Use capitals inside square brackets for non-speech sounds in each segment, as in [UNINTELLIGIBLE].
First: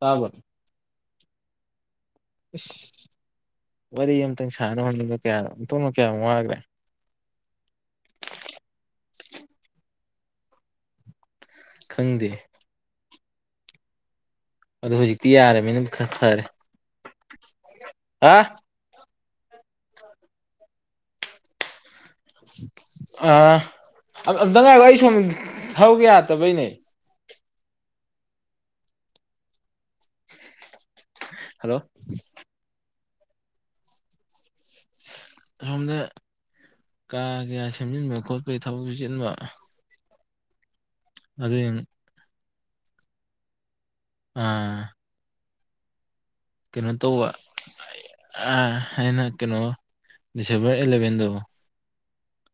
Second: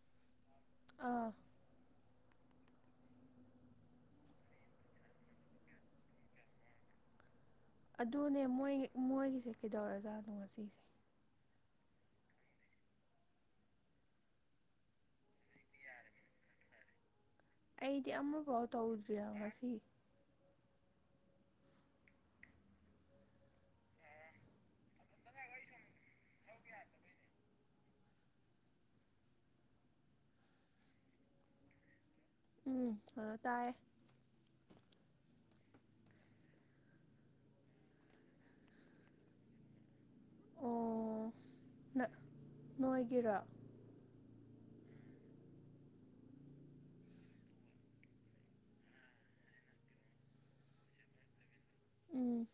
ꯇꯥꯕꯔꯣ? ꯑꯥ ꯏꯁ ꯋꯥꯔꯤ ꯑꯃꯇꯪ ꯁꯥꯟꯅꯕ ꯍꯣꯠꯅꯕ ꯀꯌꯥ ꯑꯣꯟꯊꯣꯛꯅ ꯀꯌꯥꯝ ꯋꯥꯈ꯭ꯔꯦ꯫ ꯑꯗꯨꯅꯦ ꯃꯣꯏꯒꯤ ꯃꯣꯏꯒꯤꯁꯦ ꯀꯩꯗꯧꯔꯖꯥꯠꯅꯣ ꯉꯁꯤꯁꯦ꯫ ꯈꯪꯗꯦ ꯑꯗꯨꯗ ꯍꯧꯖꯤꯛꯇꯤ ꯌꯥꯔꯃꯤꯅ ꯈꯔ ꯐꯔꯦ꯫ ꯑꯩꯗꯤ ꯑ ꯑꯃꯐꯥꯎ ꯇꯧꯗ꯭ꯔꯤꯥꯌꯦꯕꯥ ꯉꯁꯤ꯫ ꯑꯥ ꯑꯝꯇꯪ ꯉꯥꯏꯈꯣ ꯑꯩ ꯁꯣꯝ ꯊꯕꯥꯛ ꯌꯥꯇꯕꯩꯅꯦ꯫ ꯍꯜꯂꯣ ꯎꯝ ꯍꯜꯂꯣ ꯇꯥꯏꯌꯦ꯫ ꯑꯁꯣꯝꯗ ꯀꯥ ꯀꯩꯌꯥ ꯁꯦꯝꯖꯤꯟꯕ ꯈꯣꯠꯄꯩ ꯊꯕꯛꯁꯨ ꯆꯤꯟꯕ꯫ ꯑꯣ ꯑꯗꯨꯏꯅꯤ ꯅꯪ, ꯅꯣꯏꯒꯤꯔꯣ? ꯑꯥ ꯀꯩꯅꯣ ꯇꯧꯕ ꯑꯩꯅ ꯀꯩꯅꯣ ꯗꯤꯁꯦꯝꯕꯔ ꯑꯦꯂꯚꯦꯟꯗꯣ, ꯎꯝ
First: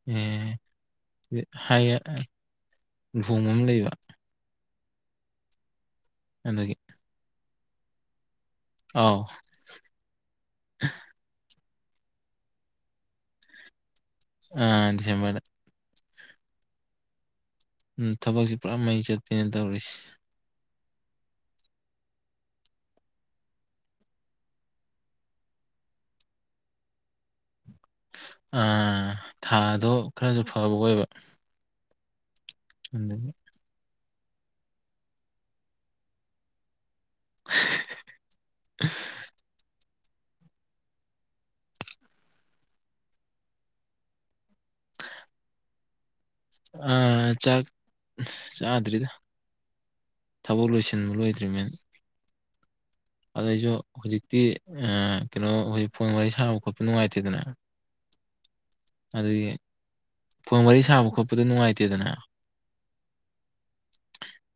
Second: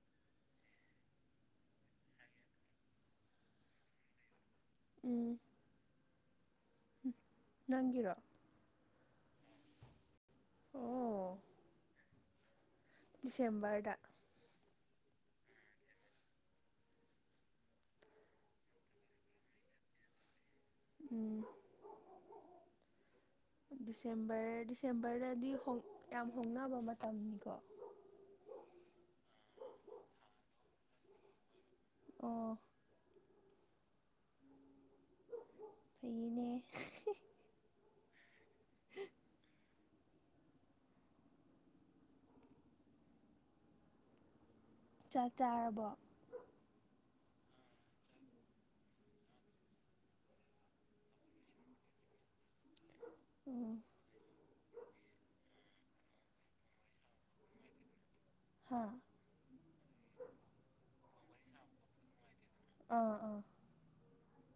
ꯂꯣꯡ ꯑꯃ ꯂꯩꯕ [UNINTELLIGIBLE] ꯎꯝ ꯑꯗꯨꯒꯤ ꯅꯪꯒꯤꯔꯣ? ꯑꯥꯎ ꯑꯣ ꯗꯤꯁꯦꯝꯕꯔꯗ꯫ ꯑ ꯗꯤꯁꯦꯝꯕꯔꯗ꯫ ꯎꯝ ꯊꯕꯛꯁꯦ ꯄꯨꯔꯥ ꯃꯩ ꯆꯠꯄꯤꯅꯦ ꯇꯧꯔꯤꯁꯦ꯫ ꯎꯝ ꯗꯤꯁꯦꯝꯕꯔ ꯗꯤꯁꯦꯝꯕꯔꯗꯗꯤ ꯍꯣꯡ ꯌꯥꯝ ꯍꯣꯡꯅꯕ ꯃꯇꯝꯅꯤꯀꯣ꯫ ꯑꯥ ꯊꯥꯗꯣ ꯈꯔꯁꯨ ꯐꯕ ꯑꯣꯏꯕ꯫ ꯑꯣ ꯎ [UNINTELLIGIBLE] ꯐꯩꯅꯦ꯫ [UNINTELLIGIBLE] [UNINTELLIGIBLE] ꯆꯥꯛ ꯆꯥꯔꯕꯣ? ꯑ ꯆꯥꯛ ꯆꯥꯗ꯭ꯔꯤꯗ꯫ ꯊꯕꯛ ꯂꯣꯏꯁꯤꯟꯕ ꯂꯣꯏꯗ꯭ꯔꯤꯃꯦꯅ꯫ ꯑꯗꯨꯏꯁꯨ ꯎꯝ ꯍꯧꯖꯤꯛꯇꯤ ꯀꯩꯅꯣ ꯍꯧꯖꯤꯛ ꯐꯣꯟ ꯋꯥꯔꯤ ꯁꯥꯕ ꯈꯣꯠꯄ ꯅꯨꯡꯉꯥꯏꯇꯦꯗꯅ꯫ ꯍꯥꯥ ꯑꯗꯨꯒꯤ ꯐꯣꯟ ꯋꯥꯔꯤ ꯁꯥꯕ ꯈꯣꯠꯄꯗꯣ ꯅꯨꯡꯉꯥꯏꯇꯦꯗꯅ꯫ ꯑꯥ ꯑꯥ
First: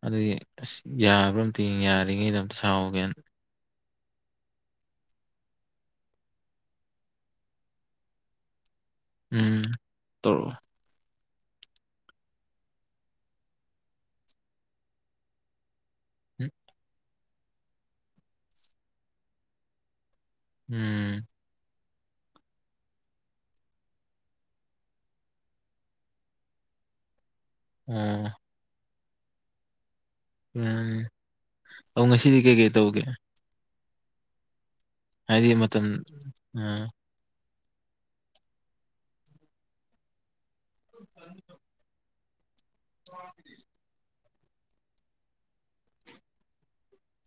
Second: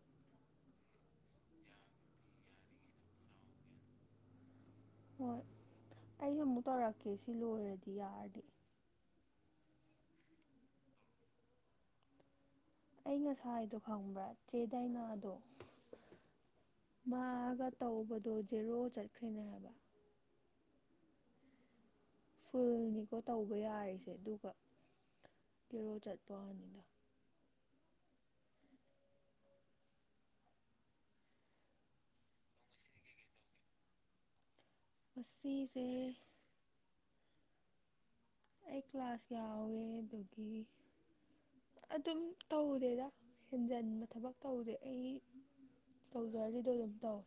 ꯑꯗꯨꯒꯤ ꯑꯁ ꯌꯥꯕ꯭ꯔꯥ ꯑꯝꯇ ꯌꯥꯔꯤꯉꯩꯗ ꯑꯝꯇ ꯁꯥꯎꯒꯦꯅ꯫ ꯍꯣꯏ ꯑꯩꯁꯨ ꯑꯃꯨꯛ ꯇꯧꯔꯛꯀꯦ ꯁꯤ ꯂꯣꯏꯔꯗꯤ ꯌꯥꯔꯗꯤ꯫ ꯎꯝ ꯇꯧꯔꯛꯑꯣ꯫ ꯑꯩ ꯉꯁꯥꯏ ꯗꯣ ꯈꯪꯕ꯭ꯔꯥ ꯆꯦꯗꯥꯏꯅꯥꯗꯣ ꯃꯥꯒ ꯇꯧꯕꯗꯣ ꯖꯦꯔꯣ ꯆꯠꯈ꯭ꯔꯦꯅꯦ ꯍꯥꯏꯕ ꯎꯝ ꯐꯨꯜꯅꯤꯀꯣ ꯇꯧꯕ ꯌꯥꯔꯤꯁꯦ ꯑꯗꯨꯒ ꯀꯦꯔꯣ ꯆꯠꯄꯅꯤꯗ ꯎꯝ ꯎꯝ ꯑꯧ ꯉꯁꯤꯗꯤ ꯀꯩ ꯀꯩ ꯇꯧꯒꯦ ꯍꯥꯏꯗꯤ ꯃꯇꯝ ꯉꯁꯤꯁꯦ ꯑ ꯑꯩ ꯀ꯭ꯂꯥꯁ ꯌꯥꯎꯋꯦ ꯑꯗꯨꯒꯤ ꯑꯗꯨꯝ ꯇꯧ ꯆꯦꯗ ꯍꯦꯟꯖꯟꯕ ꯊꯕꯛ ꯇꯧꯗꯦ ꯑꯩ ꯇꯧꯖꯔꯤꯗꯣ ꯑꯗꯨꯝ ꯇꯧꯋꯦ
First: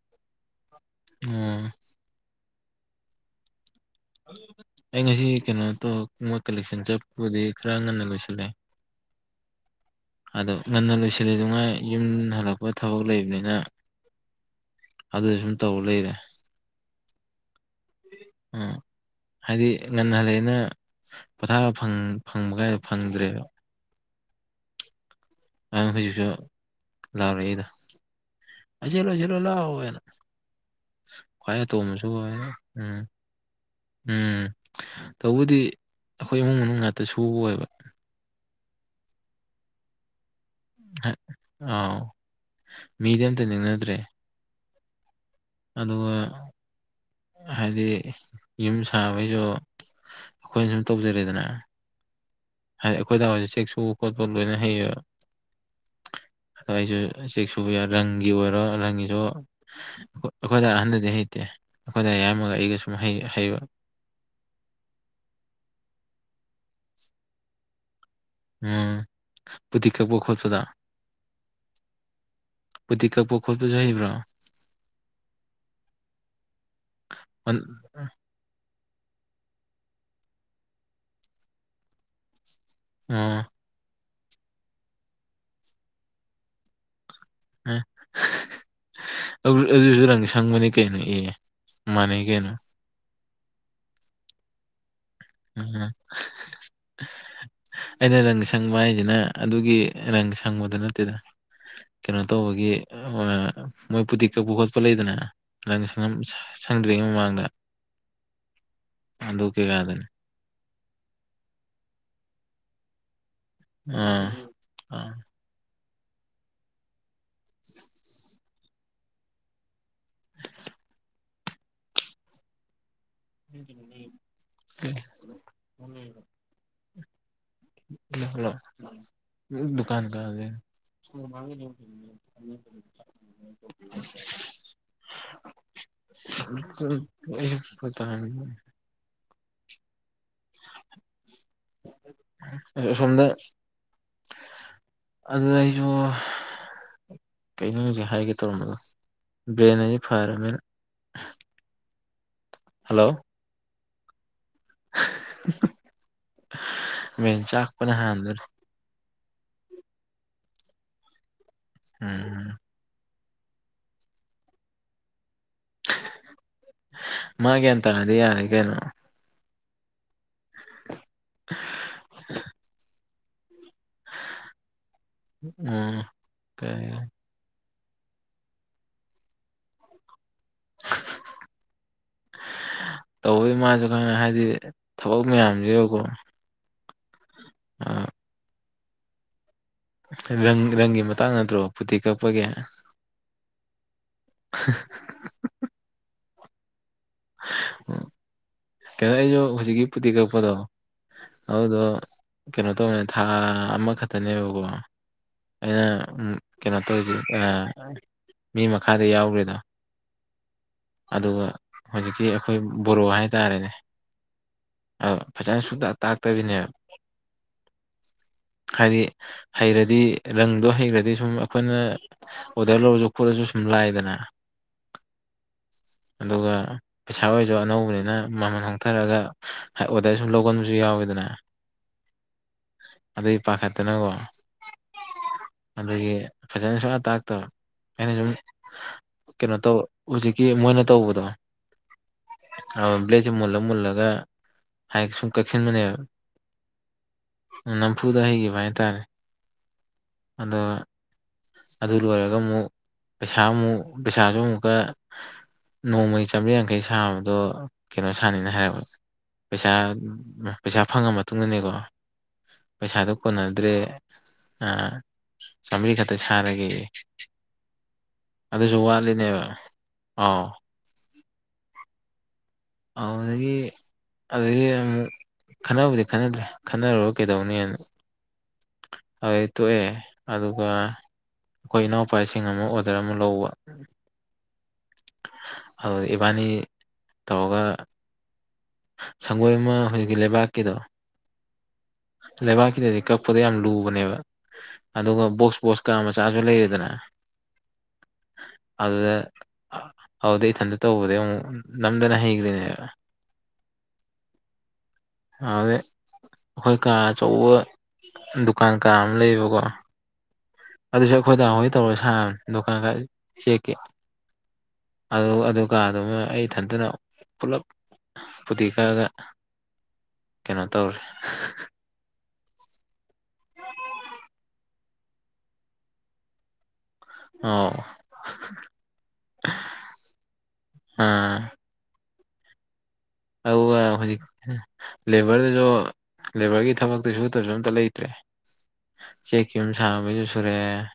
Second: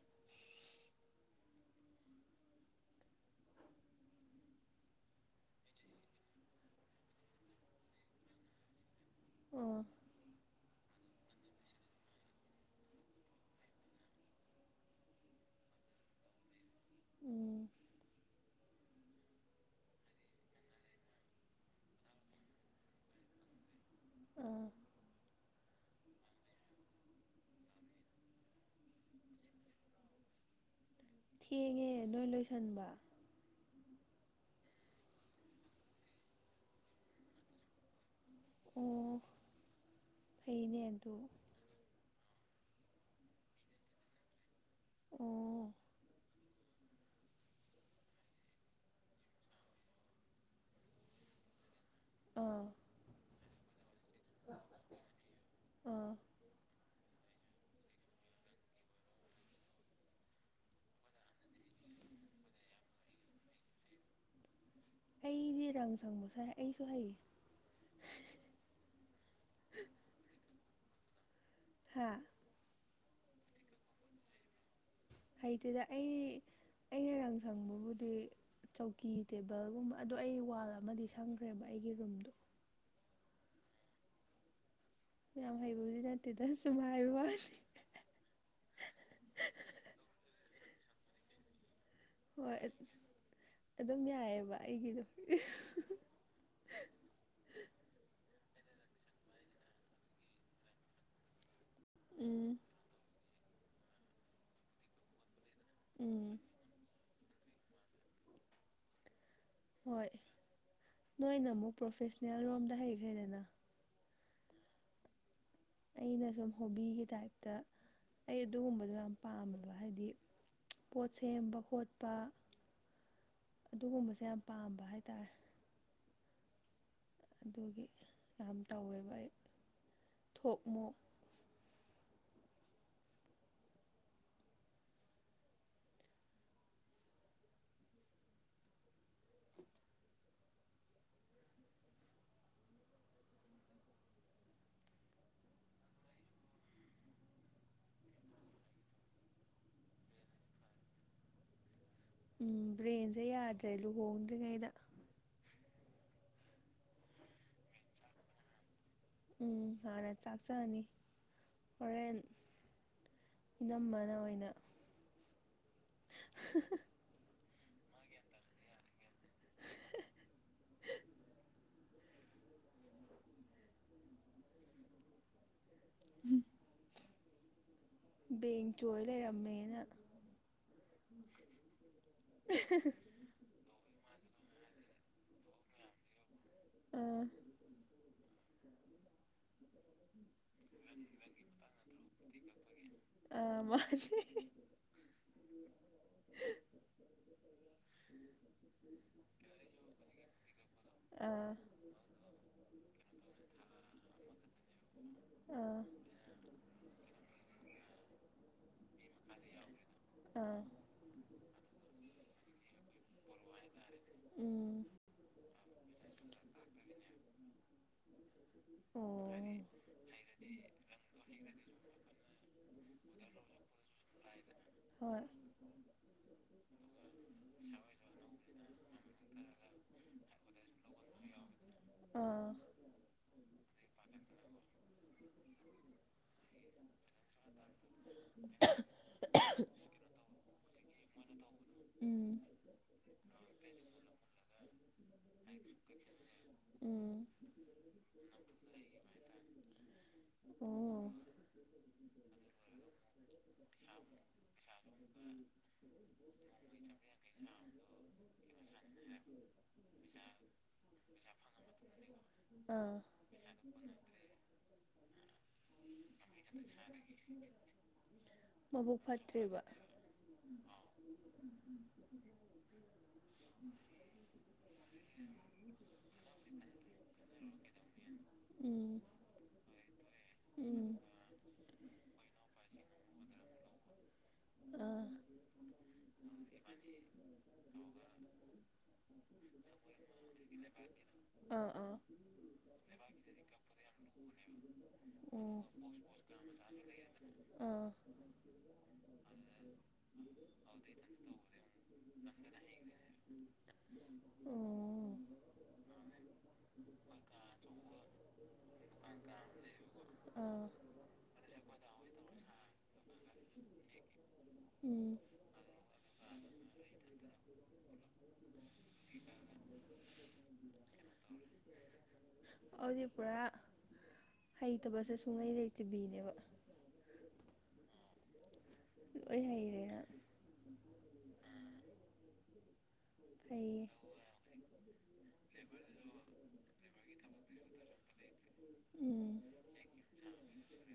ꯎꯝ ꯑꯩ ꯉꯁꯤ ꯀꯩꯅꯣ ꯇꯧ ꯃꯣꯏ ꯀꯂꯦꯛꯁꯟ ꯆꯠꯄꯕꯨꯗꯤ ꯈꯔ ꯉꯟꯅ ꯂꯣꯏꯁꯤꯜꯂꯦ ꯑꯥ ꯑꯗꯣ ꯉꯟꯅ ꯂꯣꯏꯁꯤꯜꯂꯤ ꯅꯨꯡꯉꯥꯏ ꯌꯨꯝ ꯍꯜꯂꯛꯄ ꯊꯕꯛ ꯂꯩꯕꯅꯤꯅ ꯑꯗꯨ ꯁꯨꯝ ꯇꯧ ꯂꯩꯔꯦ ꯎꯝ ꯎꯝ ꯍꯥꯏꯗꯤ ꯉꯟꯅ ꯍꯜꯂꯑꯦꯅ ꯄꯣꯊꯥꯕ ꯐꯪ ꯐꯪꯕ ꯀꯥꯏꯗꯣ ꯐꯪꯗ꯭ꯔꯦꯕ ꯑꯥ ꯑꯉ ꯍꯧꯖꯤꯛꯁꯨ ꯂꯥꯎꯔꯛꯏꯗꯣ ꯑꯖꯤꯂꯣꯆꯂꯣ ꯂꯑꯣꯅ ꯈꯏ ꯇꯣ ꯊꯦꯡꯉꯦ ꯑꯃꯁꯨ ꯅꯣꯏ ꯑꯣꯏ ꯂꯣꯏꯁꯟꯕ ꯎꯝ ꯎꯝ ꯇꯧꯕꯗꯤ ꯑꯩꯈꯣꯏ ꯏꯃꯨꯡ ꯃꯅꯨꯡ ꯉꯥꯛꯇ ꯁꯨꯕ ꯑꯣꯏꯕ ꯑꯣ ꯐꯩꯅꯦ ꯗꯣ ꯑꯥꯎ ꯃꯤꯗꯤ ꯑꯝꯇ ꯅꯤꯡꯅꯗ꯭ꯔꯦ ꯑꯣ ꯑꯗꯨꯒ ꯍꯥꯏꯗꯤ ꯌꯨꯝ ꯁꯥꯕꯩꯁꯨ ꯑꯩꯈꯣꯏꯅ ꯁꯨꯝ ꯇꯧꯖꯔꯤꯦꯗꯅ ꯑꯥ ꯍꯥꯏ ꯑꯩꯈꯣꯏ ꯗꯥ ꯍꯣꯢꯖꯨ ꯆꯦꯛ ꯁꯨꯕ ꯈꯣꯠꯄ ꯂꯣꯏꯅ ꯍꯩꯌꯦꯕ ꯑꯥ ꯑꯗꯣ ꯑꯩꯁꯨ ꯆꯦꯛ ꯁꯨꯕ ꯔꯪꯒꯤ ꯑꯣꯏꯔꯣ ꯔꯪꯒꯤꯁꯨ ꯑꯩꯈꯣꯏꯗ ꯑꯍꯟꯗꯗꯤ ꯍꯩ ꯅꯠꯇꯦ ꯑꯩꯈꯣꯏꯗ ꯑꯌꯥꯝꯕꯒ ꯑꯩꯒ ꯁꯨꯝ ꯍꯩꯕ ꯑꯩꯗꯤ ꯔꯪ ꯁꯪꯕꯁꯨ ꯑꯩꯁꯨ ꯍꯩꯌꯦ ꯎꯝ ꯕꯨꯗꯤ ꯀꯛꯄ ꯈꯣꯠꯄꯗ ꯍꯥꯥ ꯐꯨꯇꯤ ꯀꯛꯄ ꯈꯣꯠꯄꯁꯨ ꯍꯩꯕ꯭ꯔꯣ ꯍꯩꯇꯦꯗ ꯑꯩ ꯑꯩꯅ ꯔꯪ ꯑꯣ ꯁꯪꯕꯕꯨꯗꯤ ꯑꯗꯩ ꯆꯧꯀꯤ ꯇꯦꯕꯜꯒꯨꯝꯕ ꯑꯗꯣ ꯑꯩ ꯋꯥꯜ ꯑꯃꯗꯤ ꯁꯪꯈ꯭ꯔꯦꯕ ꯑꯩꯒꯤ ꯔꯨꯝꯗꯣ ꯎꯝ ꯌꯥꯝ ꯍꯩꯕꯕꯨꯗꯤ ꯅꯠꯇꯦꯗ ꯁꯨꯝ ꯍꯥꯏꯕ ꯋꯥꯁꯦ ꯑꯦ ꯑꯗꯨꯁꯨ ꯔꯪ ꯁꯪꯕꯅꯤ ꯀꯩꯅꯣ ꯑꯦ ꯃꯥꯟꯅꯩ ꯀꯩꯅꯣ ꯍꯣꯏ ꯑꯗꯨꯝ ꯌꯥꯏꯑꯕ ꯑꯩꯒꯤꯗꯣ [INAUDIBLE] ꯑꯩꯅ ꯔꯪ ꯁꯪꯕ ꯍꯥꯏꯁꯤꯅ ꯑꯗꯨꯒꯤ ꯔꯪ ꯁꯪꯕꯗ ꯅꯠꯇꯦꯗ ꯀꯩꯅꯣ ꯎꯝ ꯇꯧꯕꯒꯤ ꯃꯣꯏꯕꯨꯗꯤ ꯀꯛꯄ ꯈꯣꯠꯄ ꯂꯩꯗꯅ ꯔꯪ ꯁꯨꯝ ꯎꯝ ꯁꯪꯗ꯭ꯔꯤꯉꯩ ꯃꯃꯥꯡꯗ ꯀꯩꯀꯥꯗꯅꯤ ꯍꯣꯏ ꯅꯣꯏꯅ ꯑꯃꯨꯛ ꯄ꯭ꯔꯣꯐꯦꯁꯅꯦꯜ ꯔꯣꯝꯗ ꯍꯩꯈ꯭ꯔꯦꯗꯅ ꯑ ꯑꯩꯅ ꯁꯨꯝ ꯍꯣꯕꯤꯒꯤ ꯇꯥꯏꯞꯇ ꯑꯩ ꯑꯗꯨꯒꯨꯝꯕꯗꯣ ꯌꯥꯝ ꯄꯥꯃꯦꯕ ꯍꯥꯏꯗꯤ ꯄꯣꯠ ꯁꯦꯝꯕ ꯈꯣꯠꯄ ꯑꯗꯨꯒꯨꯝꯕꯁꯦ ꯌꯥꯝ ꯄꯥꯝꯕ ꯍꯥꯏꯇꯥꯔꯦ ꯑꯗꯨꯒꯤ ꯂꯣ ꯌꯥꯝ ꯇꯧꯋꯦꯕ ꯑꯩ ꯗꯨꯀꯥꯟ ꯀꯗ ꯊꯣꯛ ꯃꯣꯛ ꯎꯝ [INAUDIBLE] ꯎꯝ ꯑ ꯁꯣꯝꯗ ꯑꯗꯨ ꯑꯩꯁꯨ ꯀꯩꯅꯣ ꯍꯧꯖꯤꯛ ꯍꯥꯏꯒꯦ ꯇꯧꯔꯝꯕꯗꯣ ꯕ꯭ꯔꯦꯟ ꯍꯥꯏꯗꯤ ꯐꯔꯕꯅꯤꯅ ꯎꯝ ꯍꯜꯂꯣ ꯕ꯭ꯔꯦꯟꯁꯦ ꯌꯥꯗ꯭ꯔꯦ ꯂꯨꯍꯣꯡꯗ꯭ꯔꯤꯉꯩꯗ ꯃꯦꯟ ꯆꯥꯛꯄꯅ ꯍꯥꯟꯗꯔ ꯎꯝ ꯍꯥꯟꯅ ꯆꯥꯛ ꯆꯅꯤ ꯍꯣꯔꯦꯟ ꯎꯝ ꯏꯅꯝꯕꯅ ꯑꯣꯏꯅ ꯃꯥ ꯒ꯭ꯌꯥꯟ ꯇꯥꯅꯗꯤ ꯌꯥꯔꯦ ꯀꯩꯅꯣ [INAUDIBLE] [INAUDIBLE] ꯎꯝ ꯇꯥꯢ ꯕꯦꯡ ꯆꯣꯏ ꯂꯩꯔꯝꯃꯦꯅ ꯇꯧꯕꯩ ꯃꯥꯁꯨ ꯈꯪꯉꯦ ꯍꯥꯏꯗꯤ ꯊꯕꯛ ꯃꯌꯥꯝꯁꯤꯀꯣ ꯑꯥ ꯑ ꯔꯪ ꯔꯪꯒꯤ ꯃꯇꯥꯡ ꯅꯠꯇ꯭ꯔꯣ ꯐꯇꯤ ꯀꯛꯄꯒꯤ ꯑꯥ ꯃꯥꯅꯦ ꯎ ꯀꯩꯅꯣ ꯑꯩꯁꯨ ꯍꯧꯖꯤꯛꯀꯤ ꯄꯨꯇꯤ ꯀꯛꯄꯗꯣ ꯑꯥ ꯑꯗꯨꯗꯣ ꯀꯩꯅꯣ ꯇꯧꯅꯦ ꯊꯥ ꯑꯃꯈꯛꯇꯅꯦꯕꯀꯣ ꯑꯥ ꯑꯩꯅ ꯀꯩꯅꯣ ꯇꯧꯔꯤꯁ ꯃꯤ ꯃꯈꯥꯗ ꯌꯥꯎꯈ꯭ꯔꯦꯗ ꯑꯥ ꯑꯗꯨꯒ ꯍꯧꯖꯤꯛꯀꯤ ꯑꯩꯈꯣꯏ ꯕꯣꯔꯣ ꯍꯥꯏꯇꯥꯔꯦꯅꯦ ꯎꯝ ꯐꯖꯅ ꯁꯨꯡ ꯇꯥꯛꯇꯕꯤꯅꯦꯕ ꯍꯥꯏꯗꯤ ꯐꯅꯤ ꯍꯩꯔꯗꯤ ꯔꯪꯗꯣ ꯍꯩꯔꯗꯤ ꯁꯨꯝ ꯑꯩꯈꯣꯏꯅ ꯑꯣꯗ ꯂꯁꯨ ꯀꯗꯁꯨ ꯁꯨꯝ ꯂꯑꯗꯅ ꯍꯣꯏ ꯑꯗꯨꯒ ꯄꯩꯁꯥ ꯑꯣꯏꯔꯁꯨ ꯑꯅꯧꯕꯅꯤꯅ ꯃꯃꯜ ꯍꯣꯡꯊꯔꯑꯒ ꯑꯣꯗꯔ ꯁꯨꯝ ꯂꯧꯒꯟꯕꯁꯨ ꯌꯥꯎꯋꯦꯗꯅ ꯑꯥ ꯑꯗꯨ ꯄꯥꯈꯠꯇꯅꯀꯣ ꯑꯗꯨꯒꯤ ꯐꯖꯅ ꯁꯨꯅ ꯇꯥꯛꯇꯥꯕ ꯑꯩꯅ ꯁꯨꯝ ꯀꯩꯅꯣ ꯇꯧ ꯍꯧꯖꯤꯛꯀꯤ ꯃꯣꯏꯅ ꯇꯧꯕꯗꯣ ꯎꯝ ꯕ꯭ꯂꯦꯁꯦ ꯃꯨꯜꯂ ꯃꯨꯜꯂꯒ ꯍꯥꯏ ꯁꯨꯝ ꯀꯛꯁꯤꯟꯕꯅꯦꯕ ꯎꯝ ꯎ ꯅꯝꯐꯨꯗ ꯍꯩꯈꯤꯕ ꯍꯥꯏꯇꯥꯔꯦ ꯑꯗ ꯑꯣ ꯑꯗꯨ ꯂꯣꯏꯔꯒ ꯑꯃꯨꯛ ꯄꯩꯁꯥ ꯑꯃꯨꯛ ꯄꯩꯁꯥꯁꯨ ꯑꯃꯨꯛꯀ ꯅꯣꯡꯃꯒꯤ ꯆꯥꯝꯔꯤ ꯌꯥꯡꯈꯩ ꯁꯥꯕꯗꯣ ꯀꯩꯅꯣ ꯁꯥꯅꯤꯅ ꯍꯥꯏꯔꯕ ꯄꯩꯁꯥ ꯄꯩꯁꯥ ꯐꯪꯉ ꯃꯇꯨꯡꯗꯅꯦꯀꯣ ꯑꯥ ꯄꯩꯁꯥꯗꯨꯣ ꯀꯣꯟꯅꯗ꯭ꯔꯦ ꯑ ꯆꯥꯃꯔꯤ ꯈꯛꯇ ꯁꯥꯔꯒꯦ ꯑꯗꯨꯁꯨ ꯃꯕꯨꯛ ꯋꯥꯠꯂꯤꯅꯦꯕ ꯐꯠꯇ꯭ꯔꯤꯕ ꯑ ꯑꯗꯒꯤ ꯑꯗꯨꯏꯗꯤ ꯑꯃꯨꯛ ꯈꯟꯅꯕꯨꯗꯤ ꯈꯟꯅꯗ꯭ꯔꯦ ꯈꯟꯅꯔꯨꯔ ꯀꯩꯗꯧꯅꯤꯅ ꯎꯝ ꯑꯗꯨꯩ ꯇꯣꯛꯑꯦ ꯑꯗꯨꯒ ꯎꯝ ꯑꯩꯈꯣꯏ ꯏꯅꯥꯎꯄꯥꯁꯤꯡ ꯑꯃ ꯑꯣꯗꯔ ꯑꯃ ꯂꯧꯕ ꯑꯥ ꯑꯗꯨ ꯏꯕꯥꯅꯤ ꯇꯧꯔꯒ ꯁꯪꯒꯣꯏ ꯑꯃ ꯍꯧꯖꯤꯛꯀꯤ ꯂꯩꯕꯥꯛꯀꯤꯗꯣ ꯑꯥ ꯑꯥ ꯂꯩꯕꯥꯛꯀꯤꯗꯗꯤ ꯀꯛꯄꯗ ꯌꯥꯝ ꯂꯨꯕꯅꯦꯕ ꯑꯗꯨꯒ ꯑꯣ ꯕꯣꯛꯁ ꯕꯣꯛꯁꯀ ꯃꯆꯥꯁꯨ ꯂꯩꯔꯤꯗꯅ ꯑꯥ ꯑꯗꯨꯗ ꯑꯗꯨꯗ ꯏꯊꯟꯇ ꯇꯧꯕꯗꯤꯩ ꯑꯃꯨꯛ ꯅꯝꯗꯅ ꯍꯩꯈ꯭ꯔꯤꯅꯦꯕ ꯑꯣ ꯑꯗꯨꯗꯤ ꯑꯩꯈꯣꯏ ꯀꯥ ꯑꯆꯧꯕ ꯗꯨꯀꯥꯟ ꯀꯥ ꯑꯃ ꯂꯩꯌꯦꯕꯀꯣ ꯑꯥ ꯑꯗꯨꯁꯨ ꯑꯩꯈꯣꯏꯗꯍꯣꯏ ꯇꯧꯔꯒ ꯁꯥꯕꯅꯤ ꯗꯨꯀꯥꯟ ꯈ ꯆꯦꯛꯀꯤ ꯎꯝ ꯑꯗꯨ ꯀꯀꯥꯗꯨꯃ ꯑꯩ ꯊꯟꯗꯅ ꯄꯨꯂꯞ ꯐꯇꯦꯛ ꯀꯛꯑꯒ [INAUDIBLE] ꯀꯩꯅꯣ ꯇꯧꯔꯦ ꯑꯗꯨꯗꯤ ꯄꯨꯔꯥ ꯍꯩꯇꯕꯁꯦ ꯁꯨꯡꯉꯩ ꯂꯩꯇ꯭ꯕꯤꯅꯦꯕ ꯑꯣ ꯂꯣꯏ ꯍꯩꯔꯦꯅ ꯑꯥ ꯑꯗꯨꯒ ꯐꯩꯌꯦ ꯍꯧꯖꯤꯛ ꯂꯦꯕꯔꯗꯨꯁꯨ ꯂꯦꯕꯔꯒꯤ ꯊꯕꯛꯇ ꯁꯨ ꯑꯝꯇ ꯁꯨꯗꯕ ꯂꯩꯇ꯭ꯔꯦ ꯎꯝ ꯆꯤꯛ ꯌꯨꯝ ꯁꯥꯕꯩꯁꯨ ꯁꯨꯔꯛꯑꯦ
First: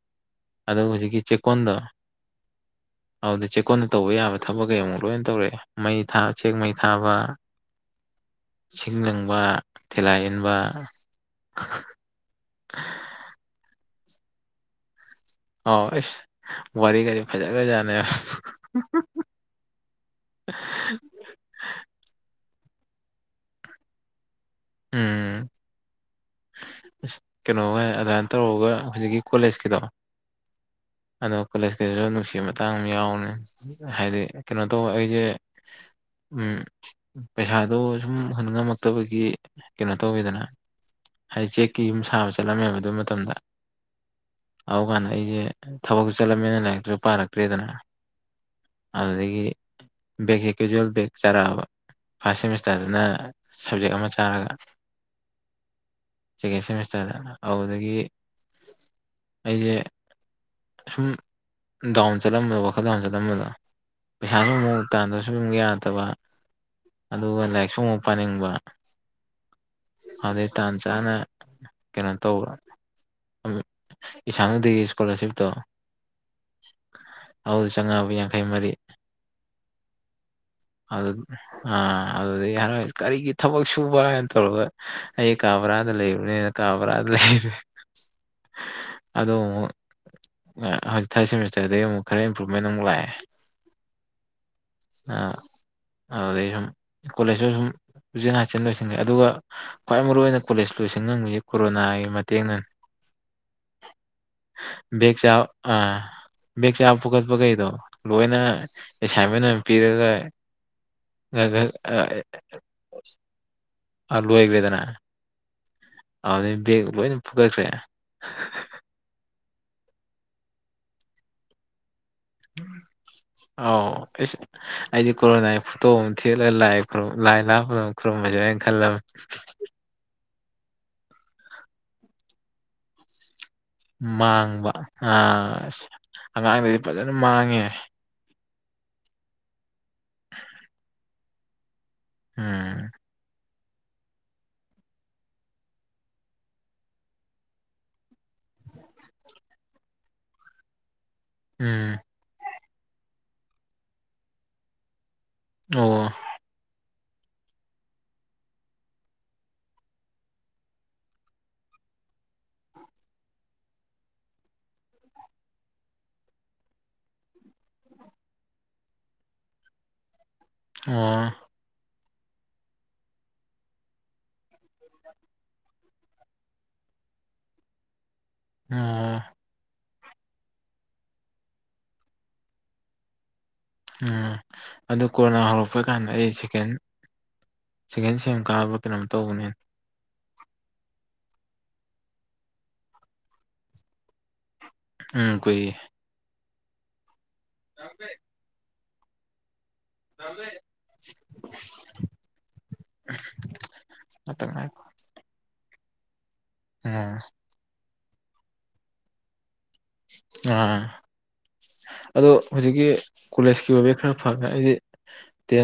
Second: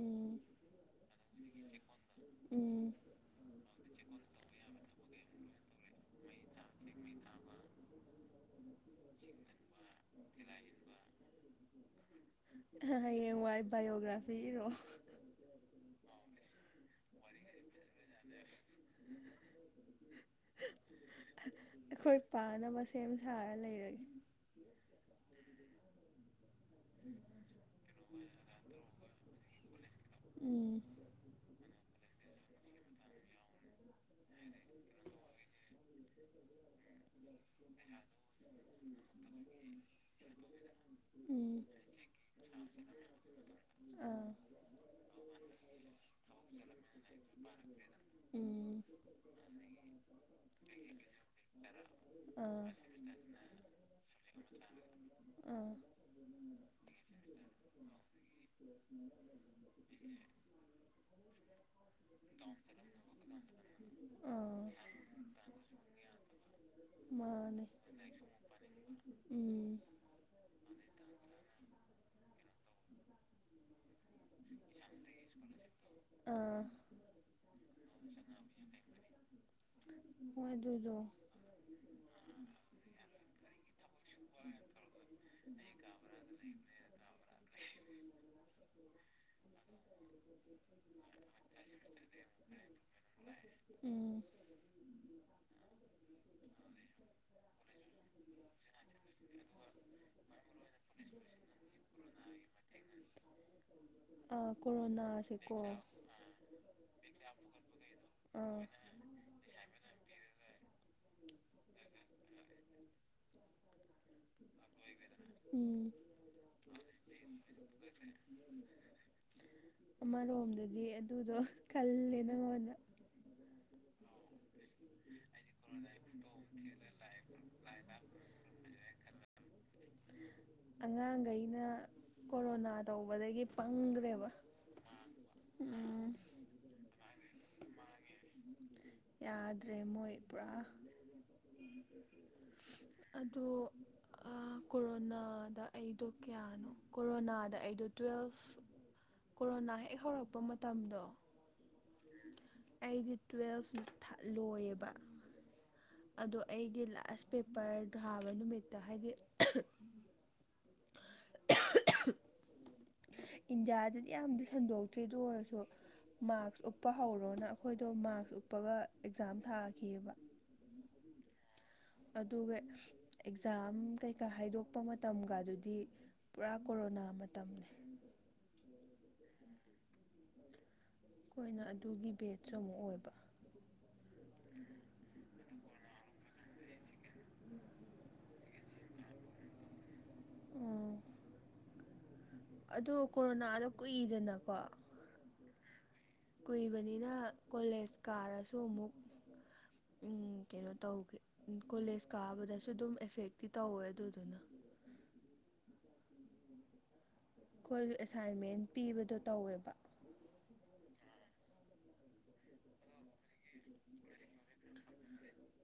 ꯎꯝ ꯑꯗ ꯍꯧꯖꯤꯛꯀꯤ ꯆꯦꯛꯀꯣꯟꯗꯣ ꯎꯝ ꯑꯗꯨꯗꯤ ꯆꯦꯛꯀꯣꯟꯗ ꯇꯧꯕ ꯌꯥꯕ ꯊꯕꯛ ꯀꯩ ꯑꯃꯨꯛ ꯂꯣꯏꯅ ꯇꯧꯔꯛꯑꯦ ꯃꯩ ꯊꯥꯕ ꯆꯦꯛ ꯃꯩ ꯊꯥꯕ ꯏꯁꯤꯡ ꯂꯪꯕ ꯊꯤꯂꯥ ꯏꯟꯕ ꯍꯌꯦꯡꯋꯥꯢ ꯕꯥꯏꯑꯣꯒ꯭ꯔꯥꯐꯤ ꯏꯔꯛꯑꯣ ꯑꯥꯎ ꯑꯁ ꯋꯥꯔꯤꯒꯗꯤ ꯐꯖꯈ꯭ꯔꯖꯥꯠꯅꯤ ꯑ [INAUDIBLE] ꯑꯩꯈꯣꯏ ꯄꯥꯝꯅꯕ ꯁꯦꯝ ꯁꯥꯔ ꯂꯩꯔꯒꯦ ꯎꯝ ꯑꯁ ꯀꯩꯅꯣꯒ ꯑꯗꯨꯃꯥꯏꯅ ꯇꯧꯔꯒ ꯍꯧꯖꯤꯛꯀꯤ ꯀꯣꯂꯦꯖꯀꯤꯗꯣ ꯎꯝ ꯑꯗꯣ ꯀꯣꯂꯦꯖꯀꯤꯗꯨꯁꯨ ꯅꯨꯡꯁꯤꯕ ꯃꯇꯥꯡ ꯑꯃ ꯌꯥꯎꯕꯅꯦ ꯍꯥꯏꯗꯤ ꯀꯩꯅꯣ ꯇꯧꯕ ꯑꯩꯁꯦ ꯎꯝ ꯄꯩꯁꯥꯗꯣ ꯁꯨꯝ ꯍꯨꯟ ꯉꯝꯃꯛꯇꯕꯒꯤ ꯀꯩꯅꯣ ꯇꯧꯋꯤꯗꯅ ꯍꯥꯏꯗꯤ ꯎꯝ ꯆꯦꯛꯀꯤ ꯌꯨꯝ ꯁꯥꯕ ꯆꯠꯂꯝꯃꯦꯕ ꯑꯗꯨ ꯃꯇꯝꯗ ꯑꯥ ꯑꯗꯨꯀꯥꯟꯗ ꯑꯩꯁꯦ ꯊꯕꯛꯁꯨ ꯆꯠꯂꯝꯅꯤꯅ ꯂꯥꯏꯔꯤꯛꯇꯁꯨ ꯄꯥꯔꯛꯇ꯭ꯔꯦꯗꯅ ꯎꯝ ꯑꯗꯨꯗꯒꯤ ꯕꯒꯦ [INAUDIBLE] ꯀꯦꯖꯨꯋꯦꯜ ꯕꯦꯛ ꯆꯔꯥꯕ ꯐꯥꯔꯁ ꯑꯥ ꯁꯦꯃꯤꯁꯇꯔꯗꯨꯅ ꯁꯕꯖꯦꯛ ꯑꯃ ꯆꯥꯔꯒ ꯑꯥ ꯁꯦꯀꯦꯟ ꯁꯦꯃꯤꯁꯇꯔꯗ ꯑꯗꯨꯗꯒꯤ ꯑꯩꯁꯦ ꯁꯨꯝ ꯗꯥꯎꯟ ꯆꯠꯂꯝꯕꯗꯣ ꯋꯥꯈꯜ ꯗꯥꯟ ꯆꯠꯂꯝꯕꯗꯣ ꯄꯩꯁꯥꯁꯨ ꯑꯥ ꯑꯃꯨꯛ ꯇꯥꯟꯗꯕꯁꯨ ꯑꯃꯨꯛ ꯌꯥꯗꯕ ꯑꯗꯨꯒ ꯃꯥꯅꯦ ꯂꯥꯏꯔꯤꯛ ꯁꯨ ꯑꯃꯨꯛ ꯄꯥꯅꯤꯡꯕ ꯎꯝ ꯑꯗꯩ ꯇꯥꯟ ꯆꯥꯅ ꯀꯩꯅꯣ ꯇꯧꯕ ꯝ [INAUDIBLE] ꯏꯁꯥꯅꯗꯤ ꯏꯁꯀꯣꯂꯥꯔꯁꯤꯞꯇꯣ ꯑꯥ ꯑꯗꯨ ꯆꯪꯉꯕ ꯌꯥꯡꯈꯩ ꯃꯔꯤ ꯍꯣꯢ ꯑꯗꯨꯗꯣ ꯑꯥ ꯑꯗꯨꯗꯒꯤ ꯍꯥꯏꯔ ꯀꯔꯤꯒꯤ ꯊꯕꯛ ꯁꯨꯕ ꯍꯥꯏꯅ ꯇꯧꯔꯒ ꯑꯩ ꯀꯥ ꯕꯔꯥꯗ ꯂꯩꯕꯅꯤꯅ ꯀ ꯕ꯭ꯔꯥꯗ ꯂꯩꯔꯦ ꯑꯗꯨ ꯑꯃꯨꯛ ꯑꯥ ꯊꯥꯔꯠ ꯁꯦꯁꯇꯔꯗꯒꯤ ꯑꯃꯨꯛ ꯈꯔ ꯏꯝꯄ꯭ꯔꯨꯃꯦꯟ ꯑꯃꯨꯛ ꯂꯥꯛꯑꯦ ꯎꯝ ꯑꯥ ꯑꯗꯨꯗꯩ ꯁꯨꯝ ꯀꯣꯂꯦꯖꯇ ꯁꯨꯝ ꯄꯨꯆꯤꯟ ꯍꯥꯆꯤꯟ ꯂꯣꯏꯁꯤꯡꯉꯦ ꯑꯗꯨꯒ ꯈ꯭ꯋꯥꯏ ꯃꯔꯨꯏ ꯑꯣꯏꯅ ꯀꯣꯂꯦꯖ ꯂꯣꯏꯁꯟ ꯉꯝꯃꯤꯁꯦ ꯀꯣꯔꯣꯅꯥꯒꯤ ꯃꯇꯦꯡꯅꯅꯦ ꯑꯥ ꯕꯦꯛ ꯆꯥꯕ ꯀꯣꯔꯣꯅꯥꯁꯦꯀꯣ ꯑꯥ ꯕꯦꯛ ꯆ ꯄꯨꯒꯠꯄꯈꯩꯗꯣ ꯂꯣꯏꯅ ꯑꯥ ꯑꯦꯁ꯭ꯥꯟꯃꯦꯟ ꯑꯃ ꯄꯤꯔꯒ ꯑ ꯂꯣꯏ ꯑꯣꯏꯈ꯭ꯔꯦꯗꯅ ꯎꯝ ꯑꯗꯨꯩ ꯕꯦꯒ ꯂꯣꯏꯅ ꯐꯨꯒꯠꯈ꯭ꯔꯦ ꯑꯃꯔꯣꯝꯗꯗꯤ ꯑꯗꯨꯗꯣ ꯈꯜꯂꯦ ꯅꯪꯉꯣꯟꯗ ꯑꯥꯎ ꯑꯩꯗꯤ ꯀꯣꯔꯣꯅꯥꯒꯤ ꯐꯣꯇꯣ ꯑꯃ ꯊꯦꯠꯂ ꯂꯥꯏ ꯂꯥꯏ ꯂꯥꯞꯄꯗ ꯈꯨꯔꯨꯝꯃꯖꯤꯔ ꯑꯅ ꯈꯜꯂꯝꯃꯤ ꯑꯉꯥꯡꯒꯩꯅ ꯀꯣꯔꯣꯅꯥ ꯇꯧꯕꯗꯒꯤ ꯄꯪꯈ꯭ꯔꯦꯕ ꯃꯥꯡꯕ ꯑꯥꯁ ꯎꯝ ꯑꯉꯥꯡꯗꯗꯤ ꯐꯖꯅ ꯃꯥꯡꯉꯦ ꯌꯥꯗ꯭ꯔꯦ ꯃꯣꯏ ꯄꯨꯔꯥ ꯎꯝ ꯑꯗꯨ ꯑꯩ ꯀꯣꯔꯣꯅꯥꯗ ꯑꯩꯗꯣ ꯀꯌꯥꯅꯣ ꯀꯣꯔꯣꯅꯥꯗ ꯑꯩꯗꯣ ꯇ꯭ꯋꯦꯜꯐ ꯀꯣꯔꯣꯅꯥ ꯍꯦꯛ ꯍꯧꯔꯛꯄ ꯃꯇꯝꯗꯣ ꯎꯝ ꯑꯩꯗꯤ ꯇꯨꯋꯦꯜꯐ ꯂꯣꯏꯌꯦꯕ ꯑꯣ ꯑꯗꯣ ꯑꯩꯒꯤ ꯂꯥꯁ ꯄꯦꯄꯔ ꯊꯥꯕ ꯅꯨꯃꯤꯠꯇ ꯍꯥꯏꯗꯤ [INAUDIBLE] ꯏꯟꯗꯤꯌꯥꯗꯗꯤ ꯌꯥꯝꯗꯤ ꯁꯟꯗꯣꯛꯇꯔꯤ ꯑꯗꯨꯑꯣꯢꯔꯁꯨ ꯃꯥꯛꯛꯁ ꯎꯞꯄ ꯍꯧꯔꯣꯅ ꯑꯩꯈꯣꯏꯗꯣ ꯃꯥꯛꯁ ꯎꯞꯄꯒ ꯑꯦꯛꯖꯥꯝ ꯊꯥꯈꯤꯑꯕ ꯑꯣ ꯑꯗꯨꯒ ꯑꯦꯛꯖꯥꯝ ꯀꯩꯀꯥ ꯍꯥꯏꯗꯣꯛꯄ ꯃꯇꯝꯒ ꯑꯗꯨꯗꯤ ꯄꯨꯔꯥ ꯀꯣꯔꯣꯅꯥ ꯃꯇꯝꯅꯤ ꯑ ꯑꯩꯈꯣꯏꯅ ꯑꯗꯨꯒꯤ ꯕꯦꯠꯁ‌ ꯑꯃꯨꯛ ꯑꯣꯏꯕ ꯎꯝ ꯑꯗꯨ ꯀꯣꯔꯣꯅꯥ ꯍꯧꯔꯛꯄ ꯀꯥꯟꯗ ꯑꯩ ꯁꯦꯀꯦꯟ ꯁꯦꯀꯦꯟ ꯁꯦꯝ ꯀꯥꯕ ꯀꯩꯅꯣꯝ ꯇꯧꯕꯅꯦ ꯑꯣ ꯑꯗꯨ ꯀꯣꯔꯣꯅꯥꯗꯣ ꯀꯨꯏꯗꯅꯀꯣ ꯎꯝ ꯀꯨꯏ ꯀꯨꯏꯕꯅꯤꯅ ꯀꯣꯂꯦꯖ ꯀꯥꯔꯁꯨ ꯑꯃꯨꯛ ꯎꯝ ꯀꯩꯅꯣ ꯇꯧꯒꯤ ꯀꯣꯂꯦꯖ ꯀꯥꯕꯗꯁꯨ ꯑꯗꯨꯝ ꯑꯦꯐꯦꯛꯇꯤ ꯇꯧꯋꯦ ꯑꯗꯨꯗꯨꯅ ꯉꯥꯛꯇꯪ ꯉꯥꯏꯈꯣ ꯎꯝ ꯑꯩꯈꯣꯏꯁꯨ ꯑꯦꯁꯥꯏꯟꯃꯦꯟ ꯄꯤꯕꯗꯣ ꯇꯧꯋꯦꯕ ꯑꯥ ꯑꯗꯣ ꯍꯧꯖꯤꯛꯀꯤ ꯀꯣꯂꯦꯖꯀꯤ ꯑꯣꯏꯕ ꯈꯔ ꯐꯈ꯭ꯔꯦ ꯑꯩꯗꯤ ꯇꯦꯟ